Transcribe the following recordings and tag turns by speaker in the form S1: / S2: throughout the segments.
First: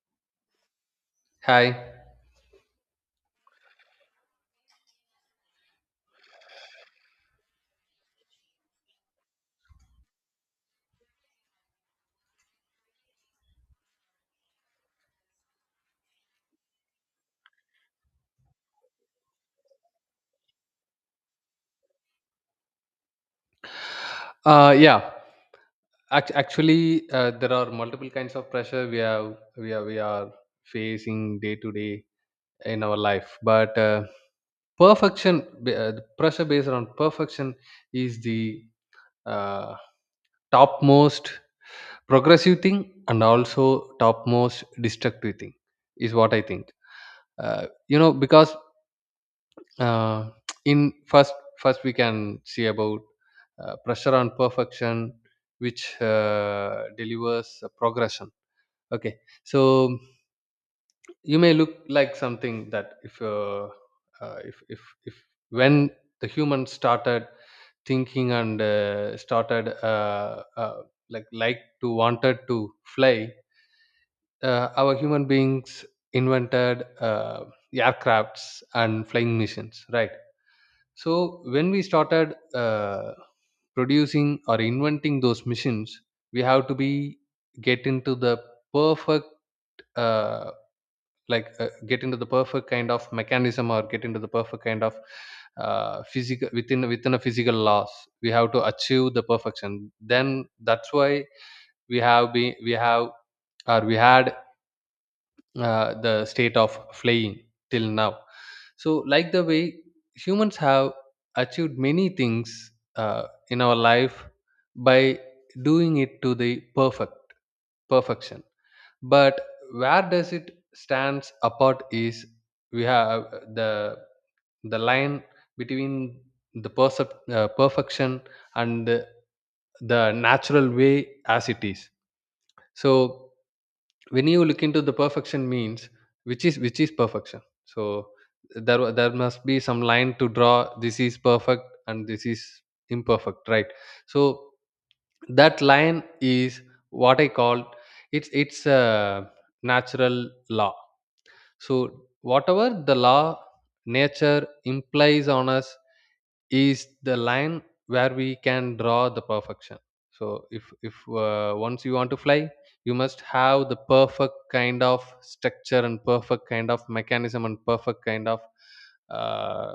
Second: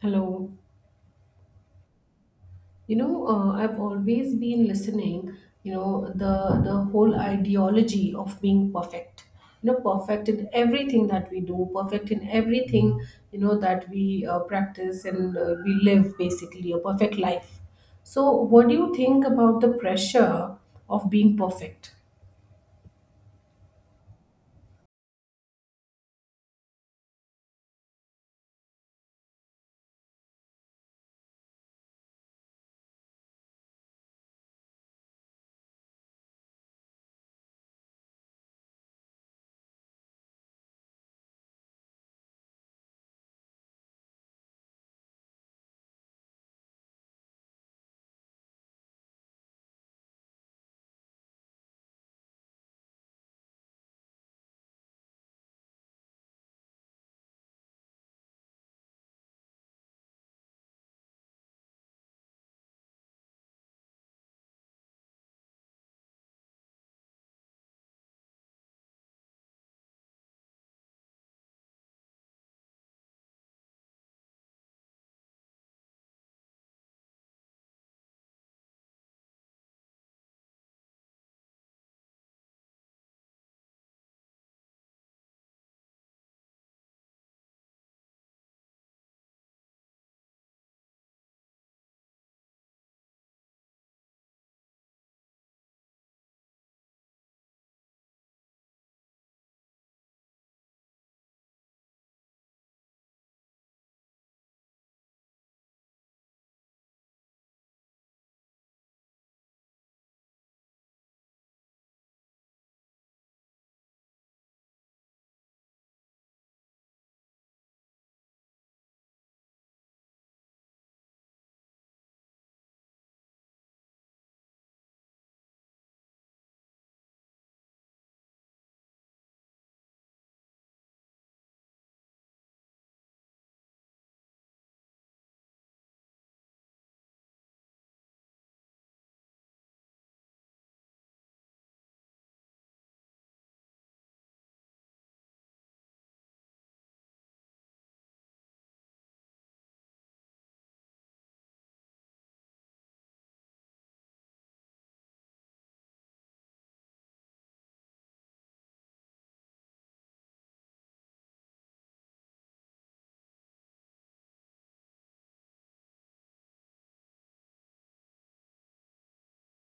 S1: Hello.
S2: Hi.
S1: I've always been listening, the whole ideology of being perfect. You know, perfect in everything that we do, perfect in everything, that we practice and we live basically a perfect life. So, what do you think about the pressure of being perfect?
S2: Yeah. Actually, there are multiple kinds of pressure we are facing day to day in our life. But perfection, the pressure based on perfection, is the uh, topmost progressive thing and also topmost destructive thing, is what I think. Because uh, in first we can see about pressure on perfection, which delivers a progression. Okay, so you may look like something that if when the human started thinking and started like to wanted to fly. Our human beings invented aircrafts and flying machines, right? So when we started producing or inventing those machines, we have to be get into the perfect, uh, get into the perfect kind of mechanism or get into the perfect kind of physical, within a physical laws. We have to achieve the perfection. Then that's why we have been we have or we had the state of flying till now. So, like the way humans have achieved many things in our life by doing it to the perfection. But where does it stands apart is we have the the line between the perfection and the natural way as it is. So when you look into the perfection means which is perfection, so there must be some line to draw, this is perfect and this is imperfect, right? So that line is what I call, it's a natural law. So, whatever the law nature implies on us is the line where we can draw the perfection. So, if once you want to fly, you must have the perfect kind of structure and perfect kind of mechanism and perfect kind of uh,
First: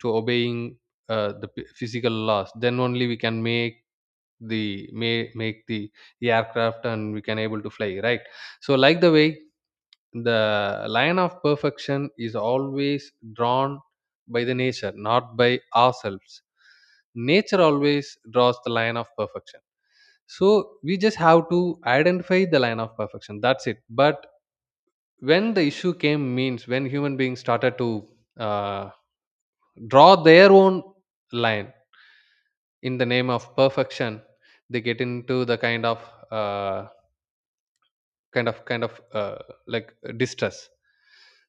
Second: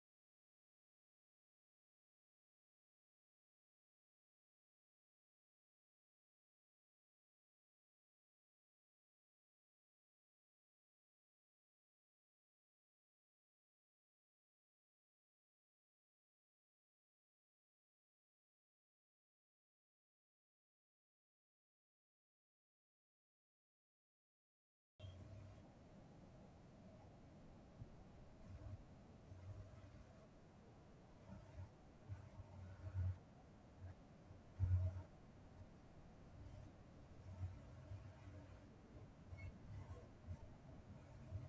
S2: to obeying the physical laws. Then only we can make the aircraft and we can able to fly, right? So like the way, the line of perfection is always drawn by the nature, not by ourselves. Nature always draws the line of perfection, so we just have to identify the line of perfection, that's it. But when the issue came means, when human beings started to uh, draw their own line in the name of perfection, they get into the kind of uh, kind of kind of uh, distress.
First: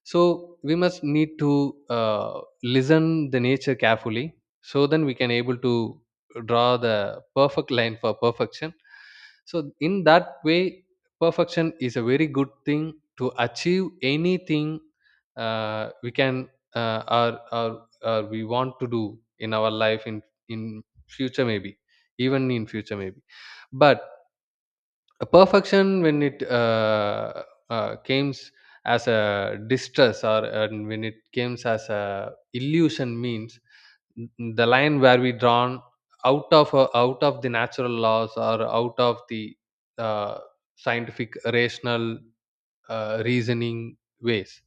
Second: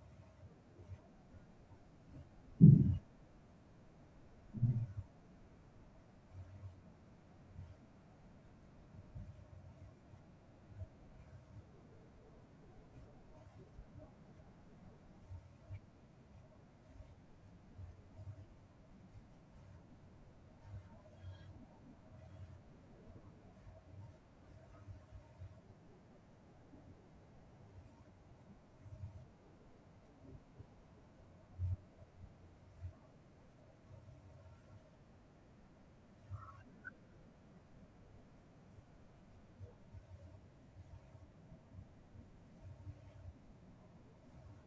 S2: So we must need to listen the nature carefully, so then we can able to draw the perfect line for perfection. So in that way, perfection is a very good thing to achieve anything we can uh, or, or or we want to do in our life, in future maybe, even in future maybe. But a perfection when it comes as a distress, or and when it comes as a illusion means, the line where we drawn out of the natural laws, or out of the uh, scientific rational reasoning ways,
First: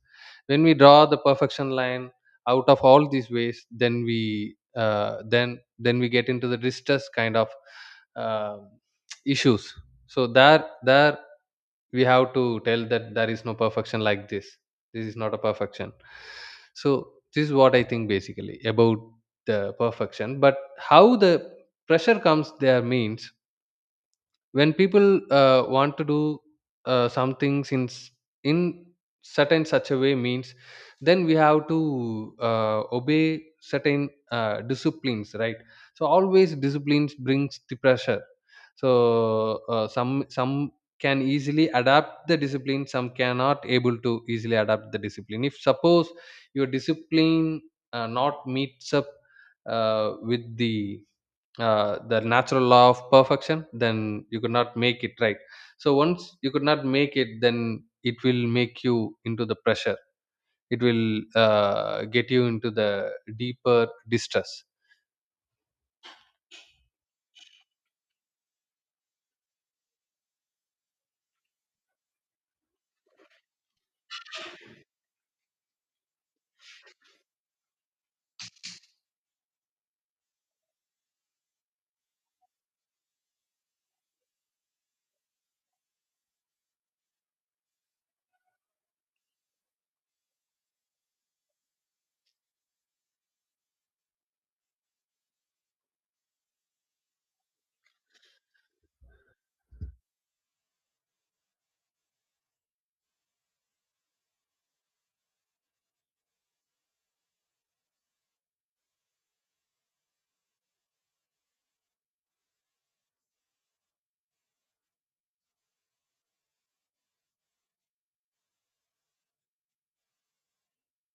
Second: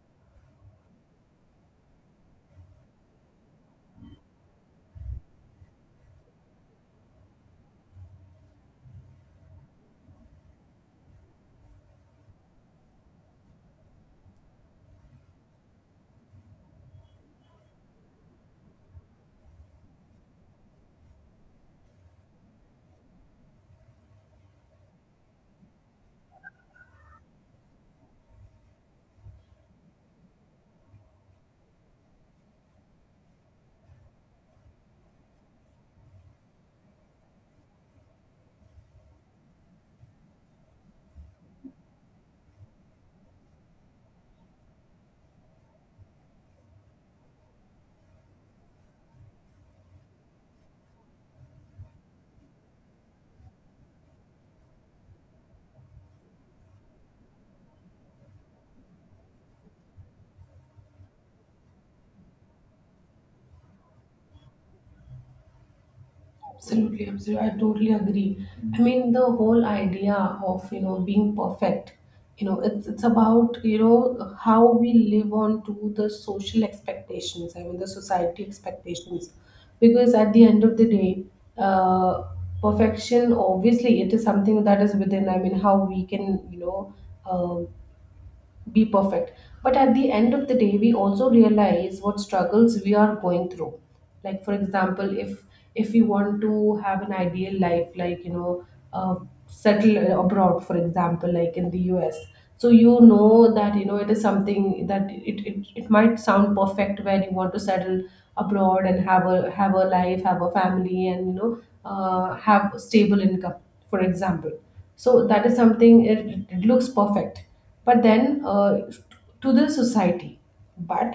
S2: when we draw the perfection line out of all these ways, then we get into the distress kind of uh, issues. So there we have to tell that there is no perfection like this. This is not a perfection. So this is what I think basically about the perfection. But how the pressure comes there means, when people want to do something since in certain such a way means, then we have to obey certain disciplines, right? So always disciplines brings the pressure. So some can easily adapt the discipline, some cannot able to easily adapt the discipline. If suppose your discipline not meets up with the natural law of perfection, then you could not make it, right? So once you could not make it, then it will make you into the pressure. It will get you into the deeper distress.
S1: Absolutely, absolutely. I totally agree. I mean, the whole idea of being perfect, it's about how we live on to the social expectations. I mean, the society expectations, because at the end of the day, uh, perfection obviously it is something that is within. I mean, how we can. Uh, be perfect. But at the end of the day, we also realize what struggles we are going through. Like for example, if we want to have an ideal life, like uh, settle abroad, for example, like in the US. So that it is something that it might sound perfect when you want to settle abroad and have a life, have a family, and have a stable income, for example. So that is something it looks perfect but then to the society but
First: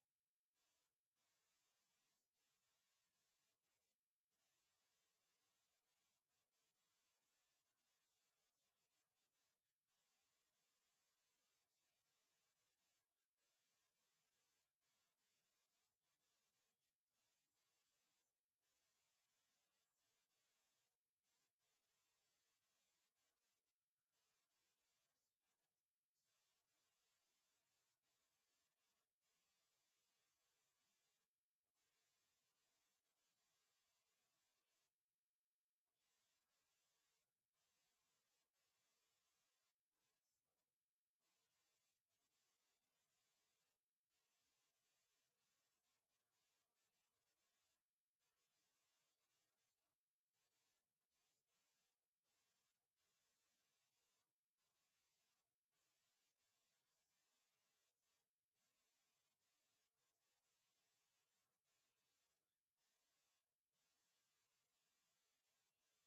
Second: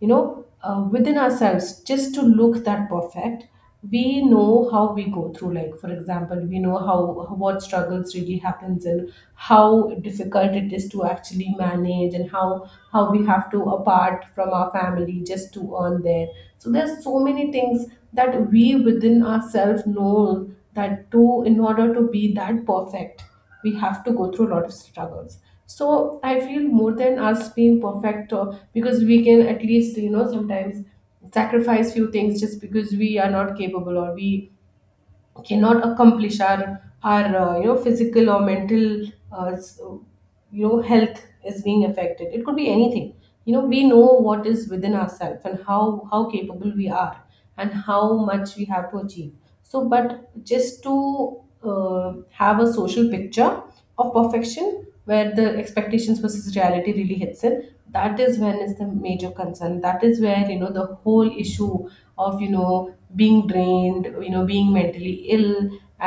S1: within ourselves just to look that perfect, we know how we go through. Like for example, we know how what struggles really happens, and how difficult it is to actually manage, and how we have to apart from our family just to earn there. So there's so many things that we within ourselves know that to in order to be that perfect, we have to go through a lot of struggles. So I feel more than us being perfect, or because we can at least sometimes sacrifice few things just because we are not capable, or we cannot accomplish our physical or mental uh, s- health is being affected, it could be anything. We know what is within ourselves and how capable we are, and how much we have to achieve. So but just to have a social picture of perfection, where the expectations versus reality really hits in, that is when is the major concern. That is where the whole issue of being drained, being mentally ill,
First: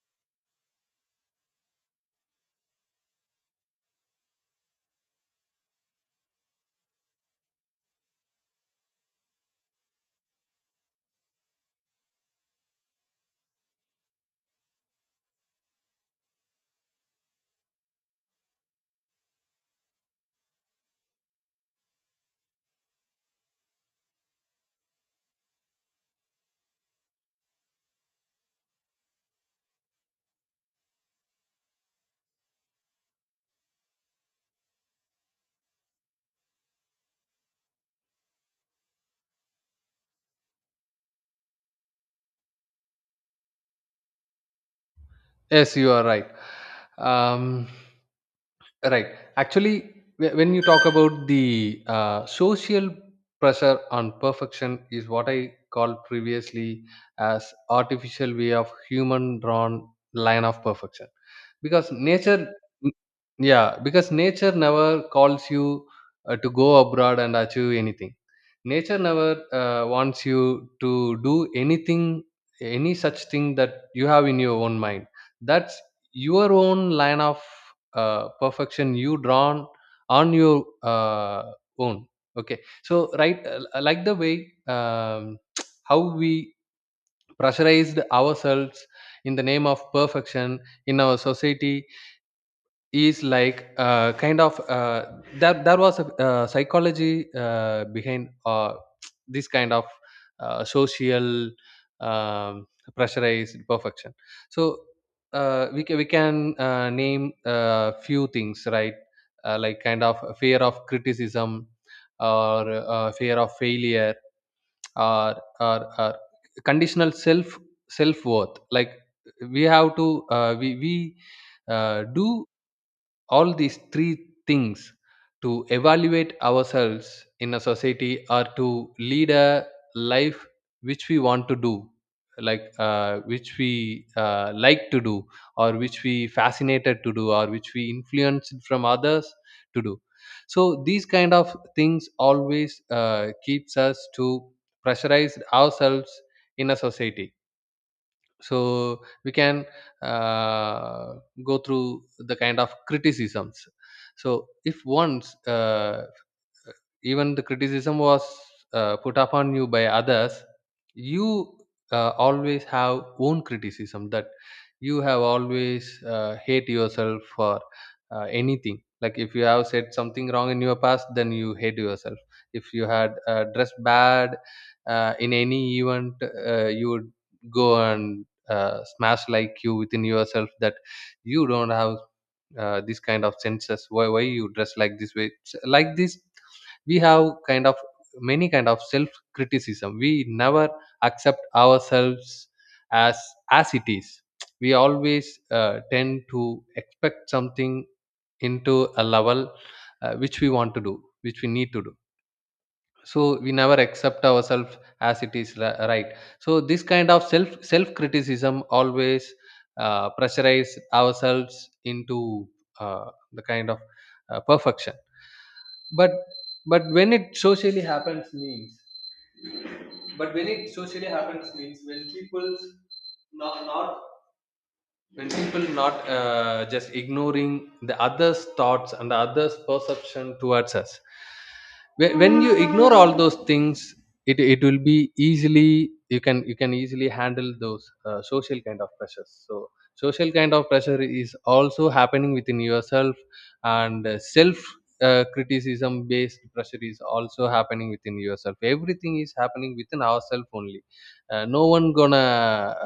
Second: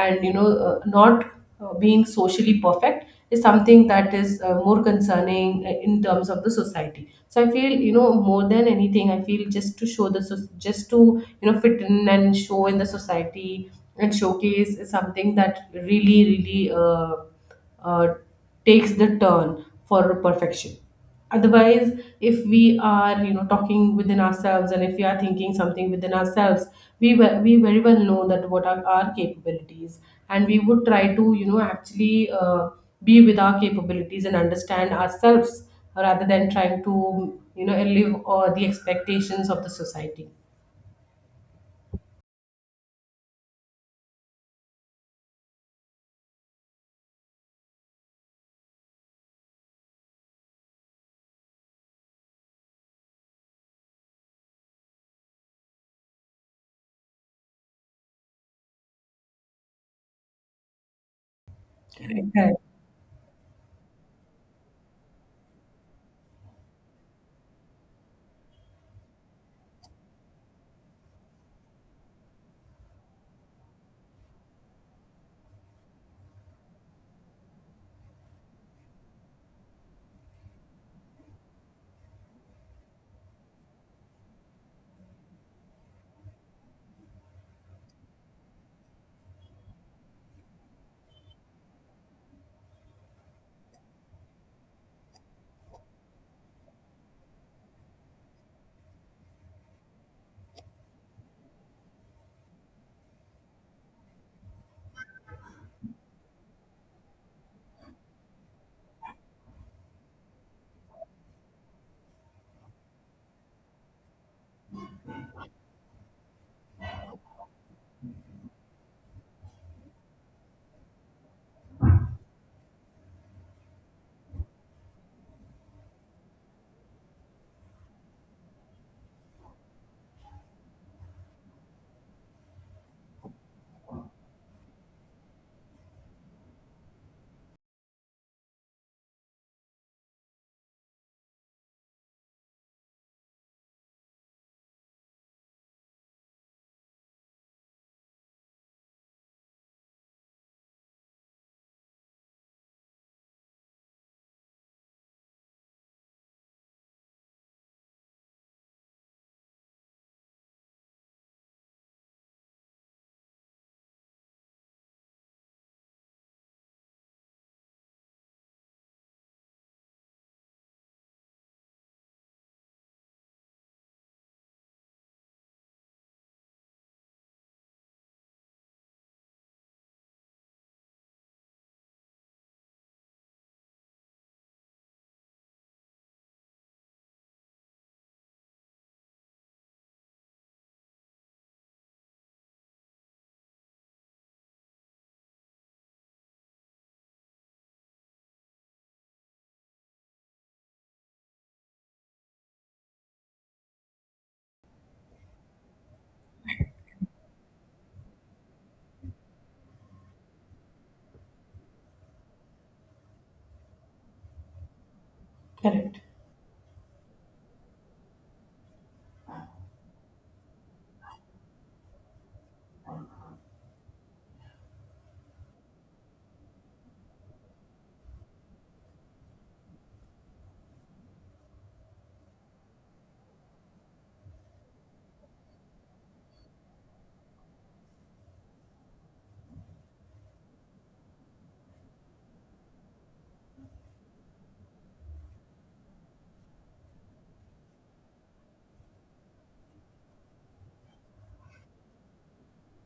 S1: and not being socially perfect is something that is more concerning in terms of the society. So I feel more than anything, I feel just to show the just to fit in and show in the society and showcase is something that really really uh, takes the turn for perfection. Otherwise, if we are talking within ourselves, and if we are thinking something within ourselves, we very well know that what are our capabilities, and we would try to actually be with our capabilities and understand ourselves, rather than trying to live the expectations of the society.
S2: Yes, you are right. um, right, actually, when you talk about the social pressure on perfection is what I called previously as artificial way of human drawn line of perfection, because
S1: Correct.
S2: nature,
S1: Correct.
S2: yeah, because nature never calls you to go abroad and achieve anything. Nature never wants you to do anything, any such thing that you have in your own mind, that's your own line of perfection you drawn on your uh, own. Okay, so right, like the way, um, how we pressurized ourselves in the name of perfection in our society is like that there was a psychology behind this kind of social um, pressurized perfection. So we can name few things, right? Like kind of fear of criticism, or fear of failure, or conditional self worth, like we have to we do all these three things to evaluate ourselves in a society, or to lead a life which we want to do, like which we like to do, or which we fascinated to do, or which we influenced from others to do. So these kind of things always keeps us to pressurize ourselves in a society. So we can uh, go through the kind of criticisms. So if once, even the criticism was put upon you by others, you always have own criticism, that you have always hate yourself for anything. Like if you have said something wrong in your past, then you hate yourself. If you had dressed bad in any event, you would go and smash like you within yourself, that you don't have this kind of senses, why you dress like this way, like this. We have kind of many kind of self criticism, we never accept ourselves as as it is. We always tend to expect something into a level which we want to do, which we need to do. So we never accept ourselves as it is, right? So this kind of self criticism always pressurize ourselves into uh, the kind of perfection.
S1: Correct.
S2: But but when it socially happens means, when people's not not when people not just ignoring the others thoughts and the others perception towards us. When you ignore all those things, it will be easily you can easily handle those social kind of pressures. So social kind of pressure is also happening within yourself, and self criticism based pressure is also happening within yourself. Everything is happening within ourselves only. No one gonna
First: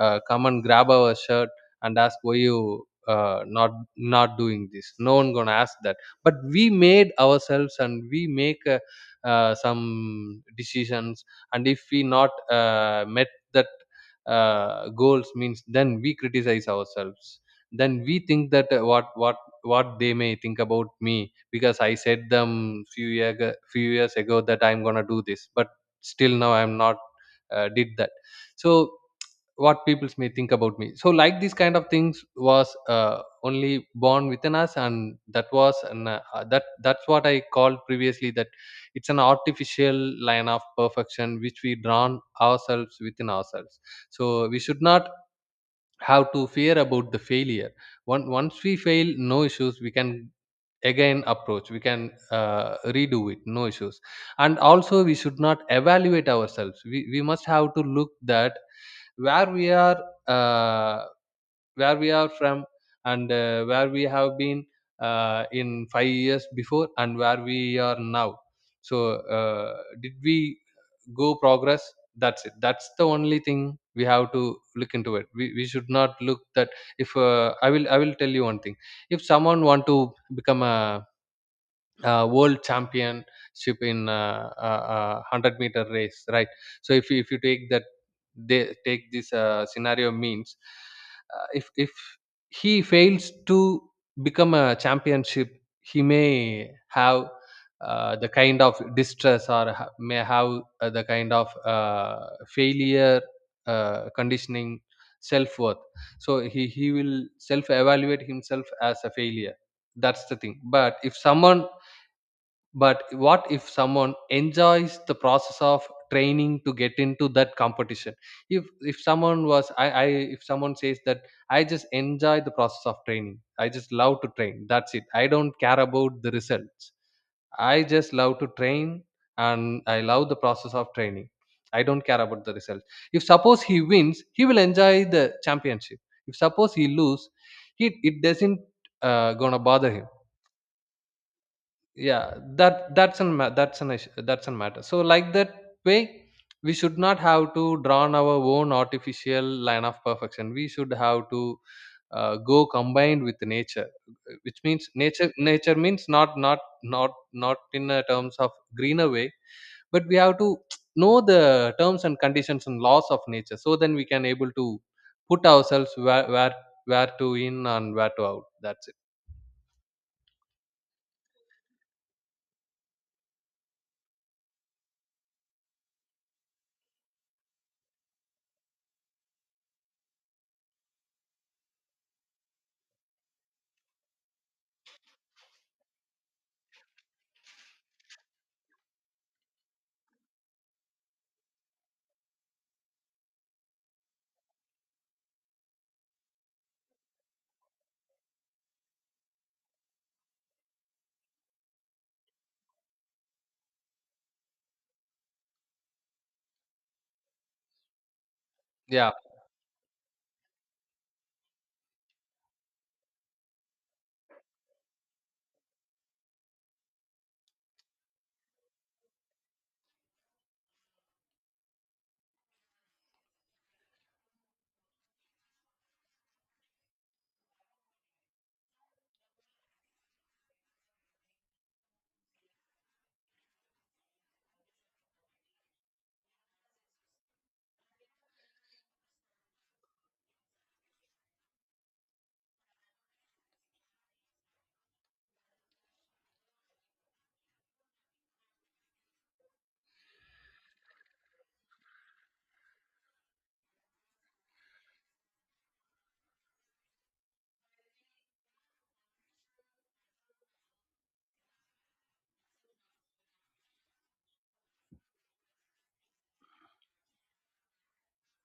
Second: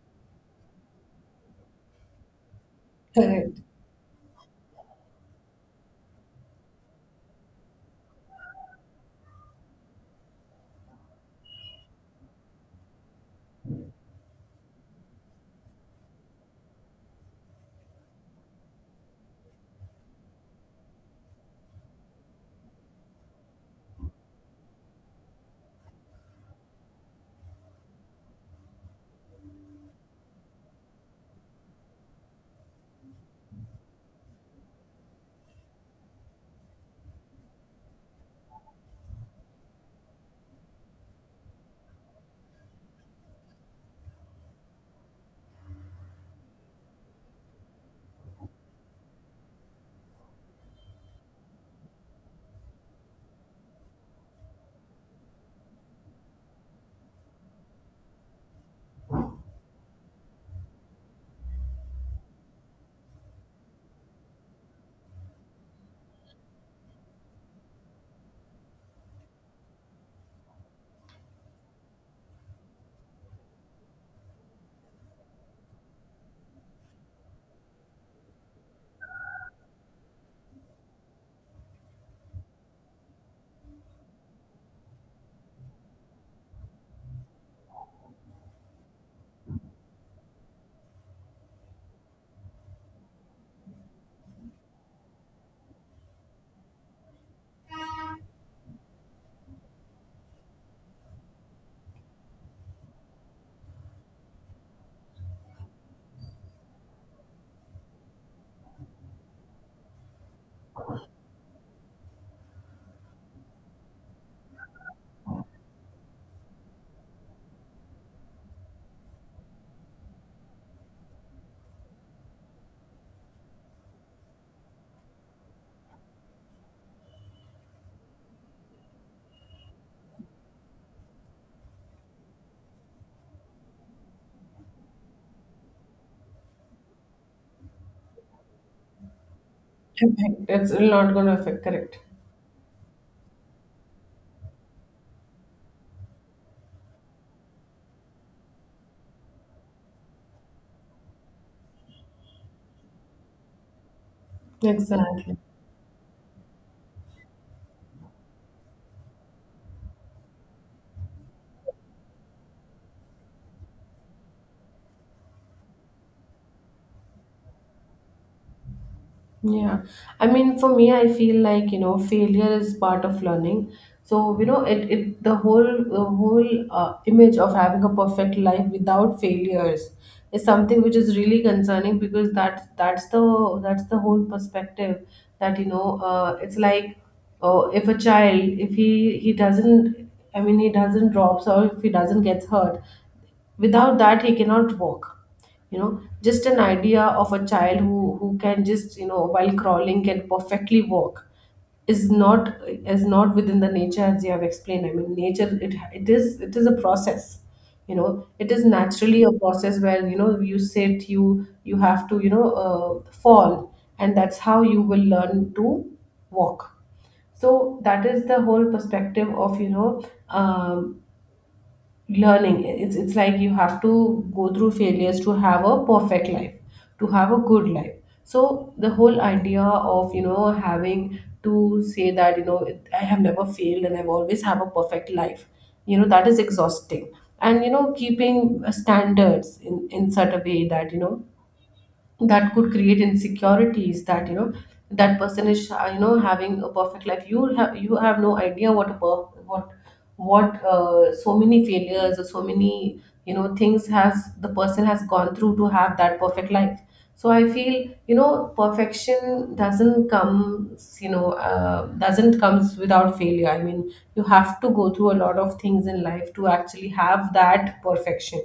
S2: come and grab our shirt and ask why you uh,
S1: Correct.
S2: not not doing this. No one gonna ask that. But we made ourselves and we make a some decisions, and if we not met that goals means, then we criticize ourselves. Then we think that what they may think about me, because I said them few years ago that I'm going to do this, but still now I'm not did that. So what people may think about me. So like these kind of things was only born within us, and that's what I called previously, that it's an artificial line of perfection which we drawn ourselves within ourselves. So we should not have to fear about the failure. Once we fail, no issues, we can again approach, we can redo it, no issues. And also we should not evaluate ourselves, we must have to look that where we are, uh, where we are from, and where we have been in 5 years before, and where we are now. So did we go progress, that's it. That's the only thing we have to look into it, we should not look that. If I will tell you one thing. If someone want to become a world championship in 100-meter race, right? So if you take that, they take this scenario means, if he fails to become a championship, he may have the kind of distress, may have the kind of failure conditioning self-worth. So he will self-evaluate himself as a failure, that's the thing. But what if someone enjoys the process of training to get into that competition? If someone was I if someone says that I just enjoy the process of training. I just love to train. That's it. I don't care about the results. I just love to train and I love the process of training. I don't care about the results. If suppose he wins, he will enjoy the championship. If suppose he lose, he it doesn't gonna bother him.
S1: Correct. It's not going to affect. Correct.
S2: Yeah, that's an issue, that's an matter. So like that way, we should not have to drawn our own artificial line of perfection. We should have to go combined with nature, which means, nature
S1: Exactly.
S2: nature means not in terms of greener way, but we have to know the terms and conditions and laws of nature, so then we can able to put ourselves where to in and where to out, that's it.
S1: Yeah, I mean, for me, I feel like failure is part of learning. So it the whole image of having a perfect life without failures is something which is really concerning, because that's the whole perspective that it's like, oh, if a child, if he doesn't, I mean, he doesn't drops, or if he doesn't gets hurt, without that he cannot walk. Just an idea of a child who can just while crawling can perfectly walk is not within the nature as you have explained. I mean, nature, it is a process. you know it is naturally
S2: Yeah.
S1: a process where you have to fall, and that's how you will learn to walk. So that is the whole perspective of um, learning. It's like you have to go through failures to have a perfect life, to have a good life. So the whole idea of having to say that I have never failed, and I've always have a perfect life, that is exhausting. And keeping standards in such a way that that could create insecurities, that that person is having a perfect life. You have, you have no idea what a what so many failures or so many things has the person has gone through to have that perfect life. So I feel perfection doesn't comes, doesn't comes without failure. I mean, you have to go through a lot of things in life to actually have that perfection.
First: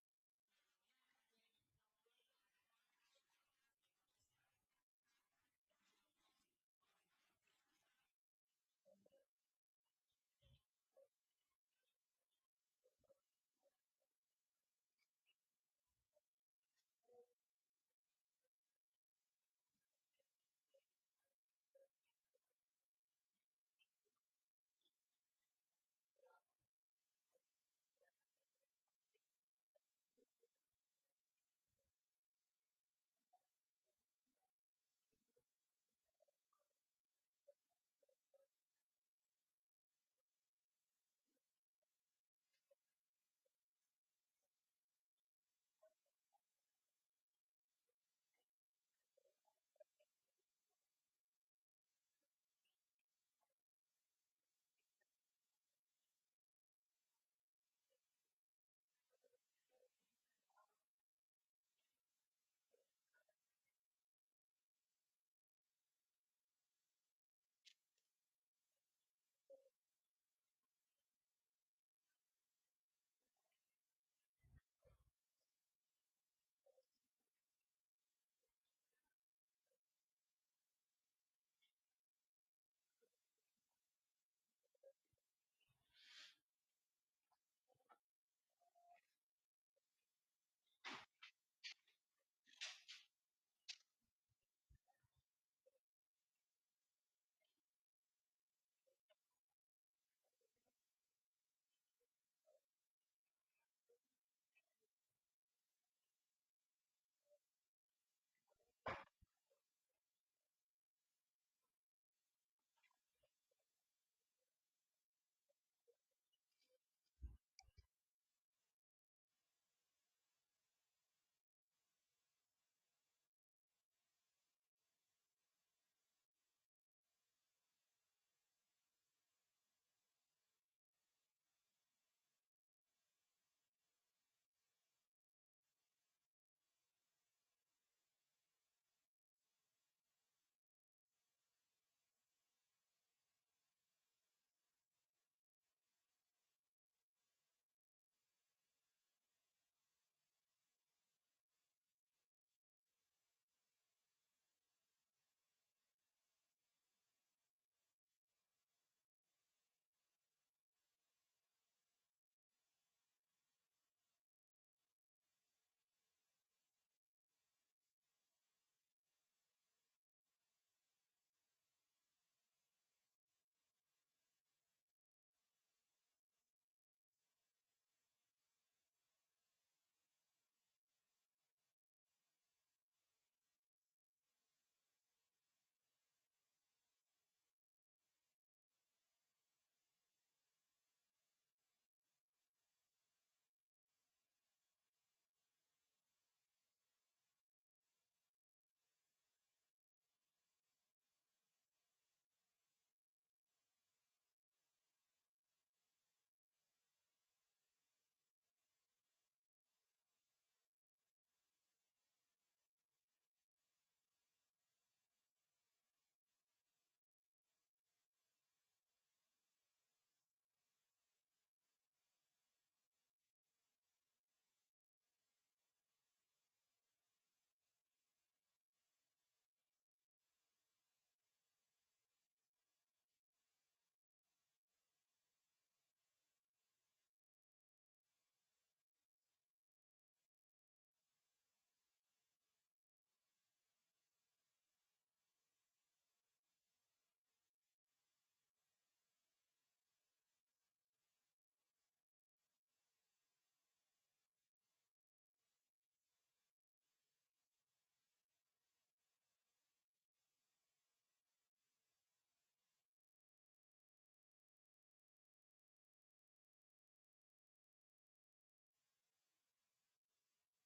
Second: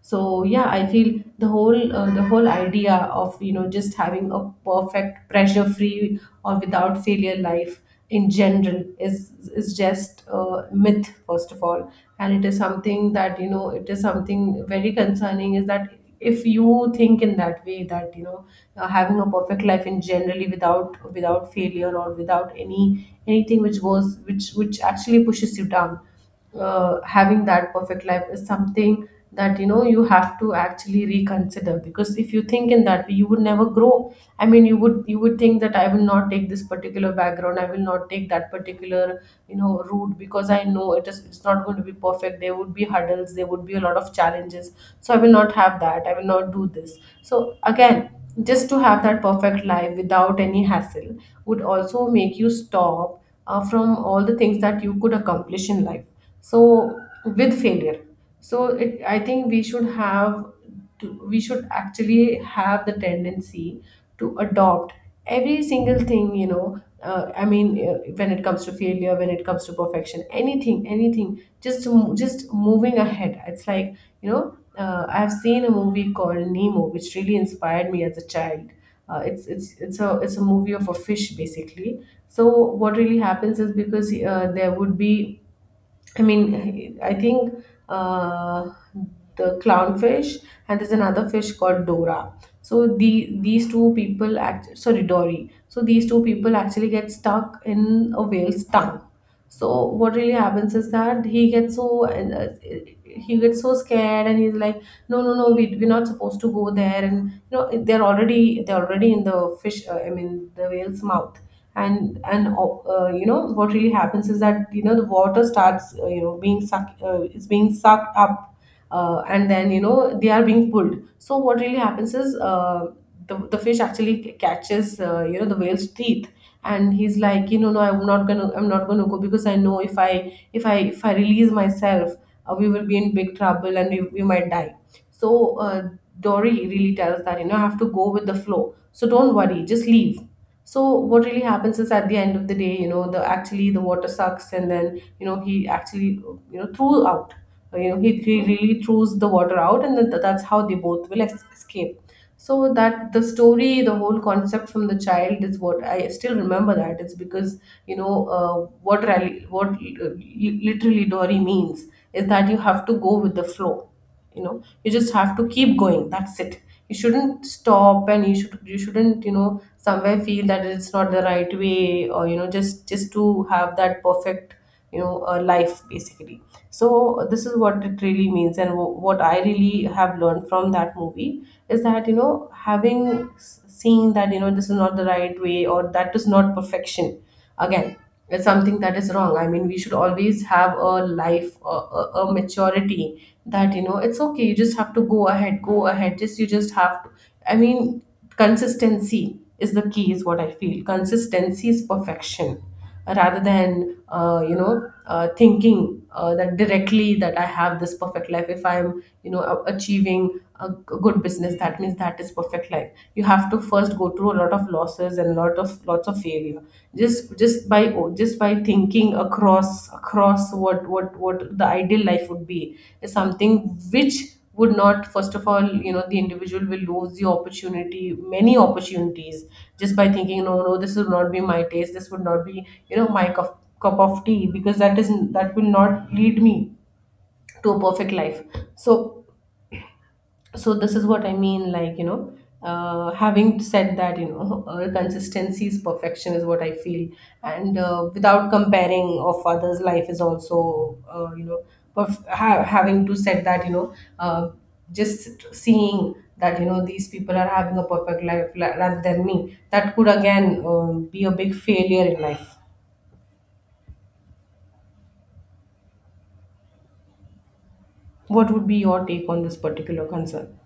S1: So yeah, I feel the whole idea of just having a perfect pressure free or without failure life in general is just a myth, first of all. And it is something that it is something very concerning, is that if you think in that way, that having a perfect life in generally without failure, or without any anything which goes, which actually pushes you down, having that perfect life is something that you have to actually reconsider. Because if you think in that way, you would never grow. I mean, you would think that I will not take this particular background, I will not take that particular, route. Because I know it is, it's not going to be perfect. There would be hurdles, there would be a lot of challenges. So I will not have that, I will not do this. So again, just to have that perfect life without any hassle, would also make you stop from all the things that you could accomplish in life, so with failure. So it, I think we should have to, we should actually have the tendency to adopt every single thing. I mean, when it comes to failure, when it comes to perfection, anything anything, just to just moving ahead. It's like, I have seen a movie called Nemo which really inspired me as a child. It's a movie of a fish, basically. So what really happens is, because there would be, I mean, I think uh, the clownfish and there's another fish called Dora. So these two people, act, sorry, Dory. So these two people actually get stuck in a whale's tongue. So what really happens is that he gets so and he gets so scared, and he's like, no, no, no, we we're not supposed to go there. And they're already in the fish, I mean the whale's mouth. And what really happens is that the water starts being sucked, it's being sucked up, and then they are being pulled. So what really happens is, the fish actually catches the whale's teeth, and he's like, no, I'm not gonna go, because I know if I release myself, we will be in big trouble, and we might die. So Dory really tells that, I have to go with the flow, so don't worry, just leave. So what really happens is, at the end of the day, the actually the water sucks, and then he actually, threw out, he really throws the water out, and then that's how they both will escape. So that the story, the whole concept from the child, is what I still remember, that it's because, you know what rally, what li- literally Dory means is that you have to go with the flow. You just have to keep going, that's it. You shouldn't stop, and you shouldn't somewhere feel that it's not the right way, or just to have that perfect, life, basically. So this is what it really means, and what I really have learned from that movie is that, having seen that, this is not the right way, or that is not perfection. Again, it's something that is wrong. I mean, we should always have a life a maturity that, it's okay, you just have to go ahead, just you just have to, I mean, consistency is the key, is what I feel. Consistency is perfection, rather than you know thinking that directly that I have this perfect life. If I'm achieving a good business, that means that is perfect life. You have to first go through a lot of losses and lot of lots of failure. Just by thinking across what the ideal life would be, is something which would not, first of all, the individual will lose the opportunity, many opportunities, just by thinking, no, no, this would not be my taste, this would not be, my cup of tea, because that is, that will not lead me to a perfect life. So, so this is what I mean. Like, having said that, consistency is perfection, is what I feel. And without comparing of others life is also, having to said that, uh, just seeing that, these people are having a perfect life rather than me, that could again be a big failure in life. What would be your take on this particular concern?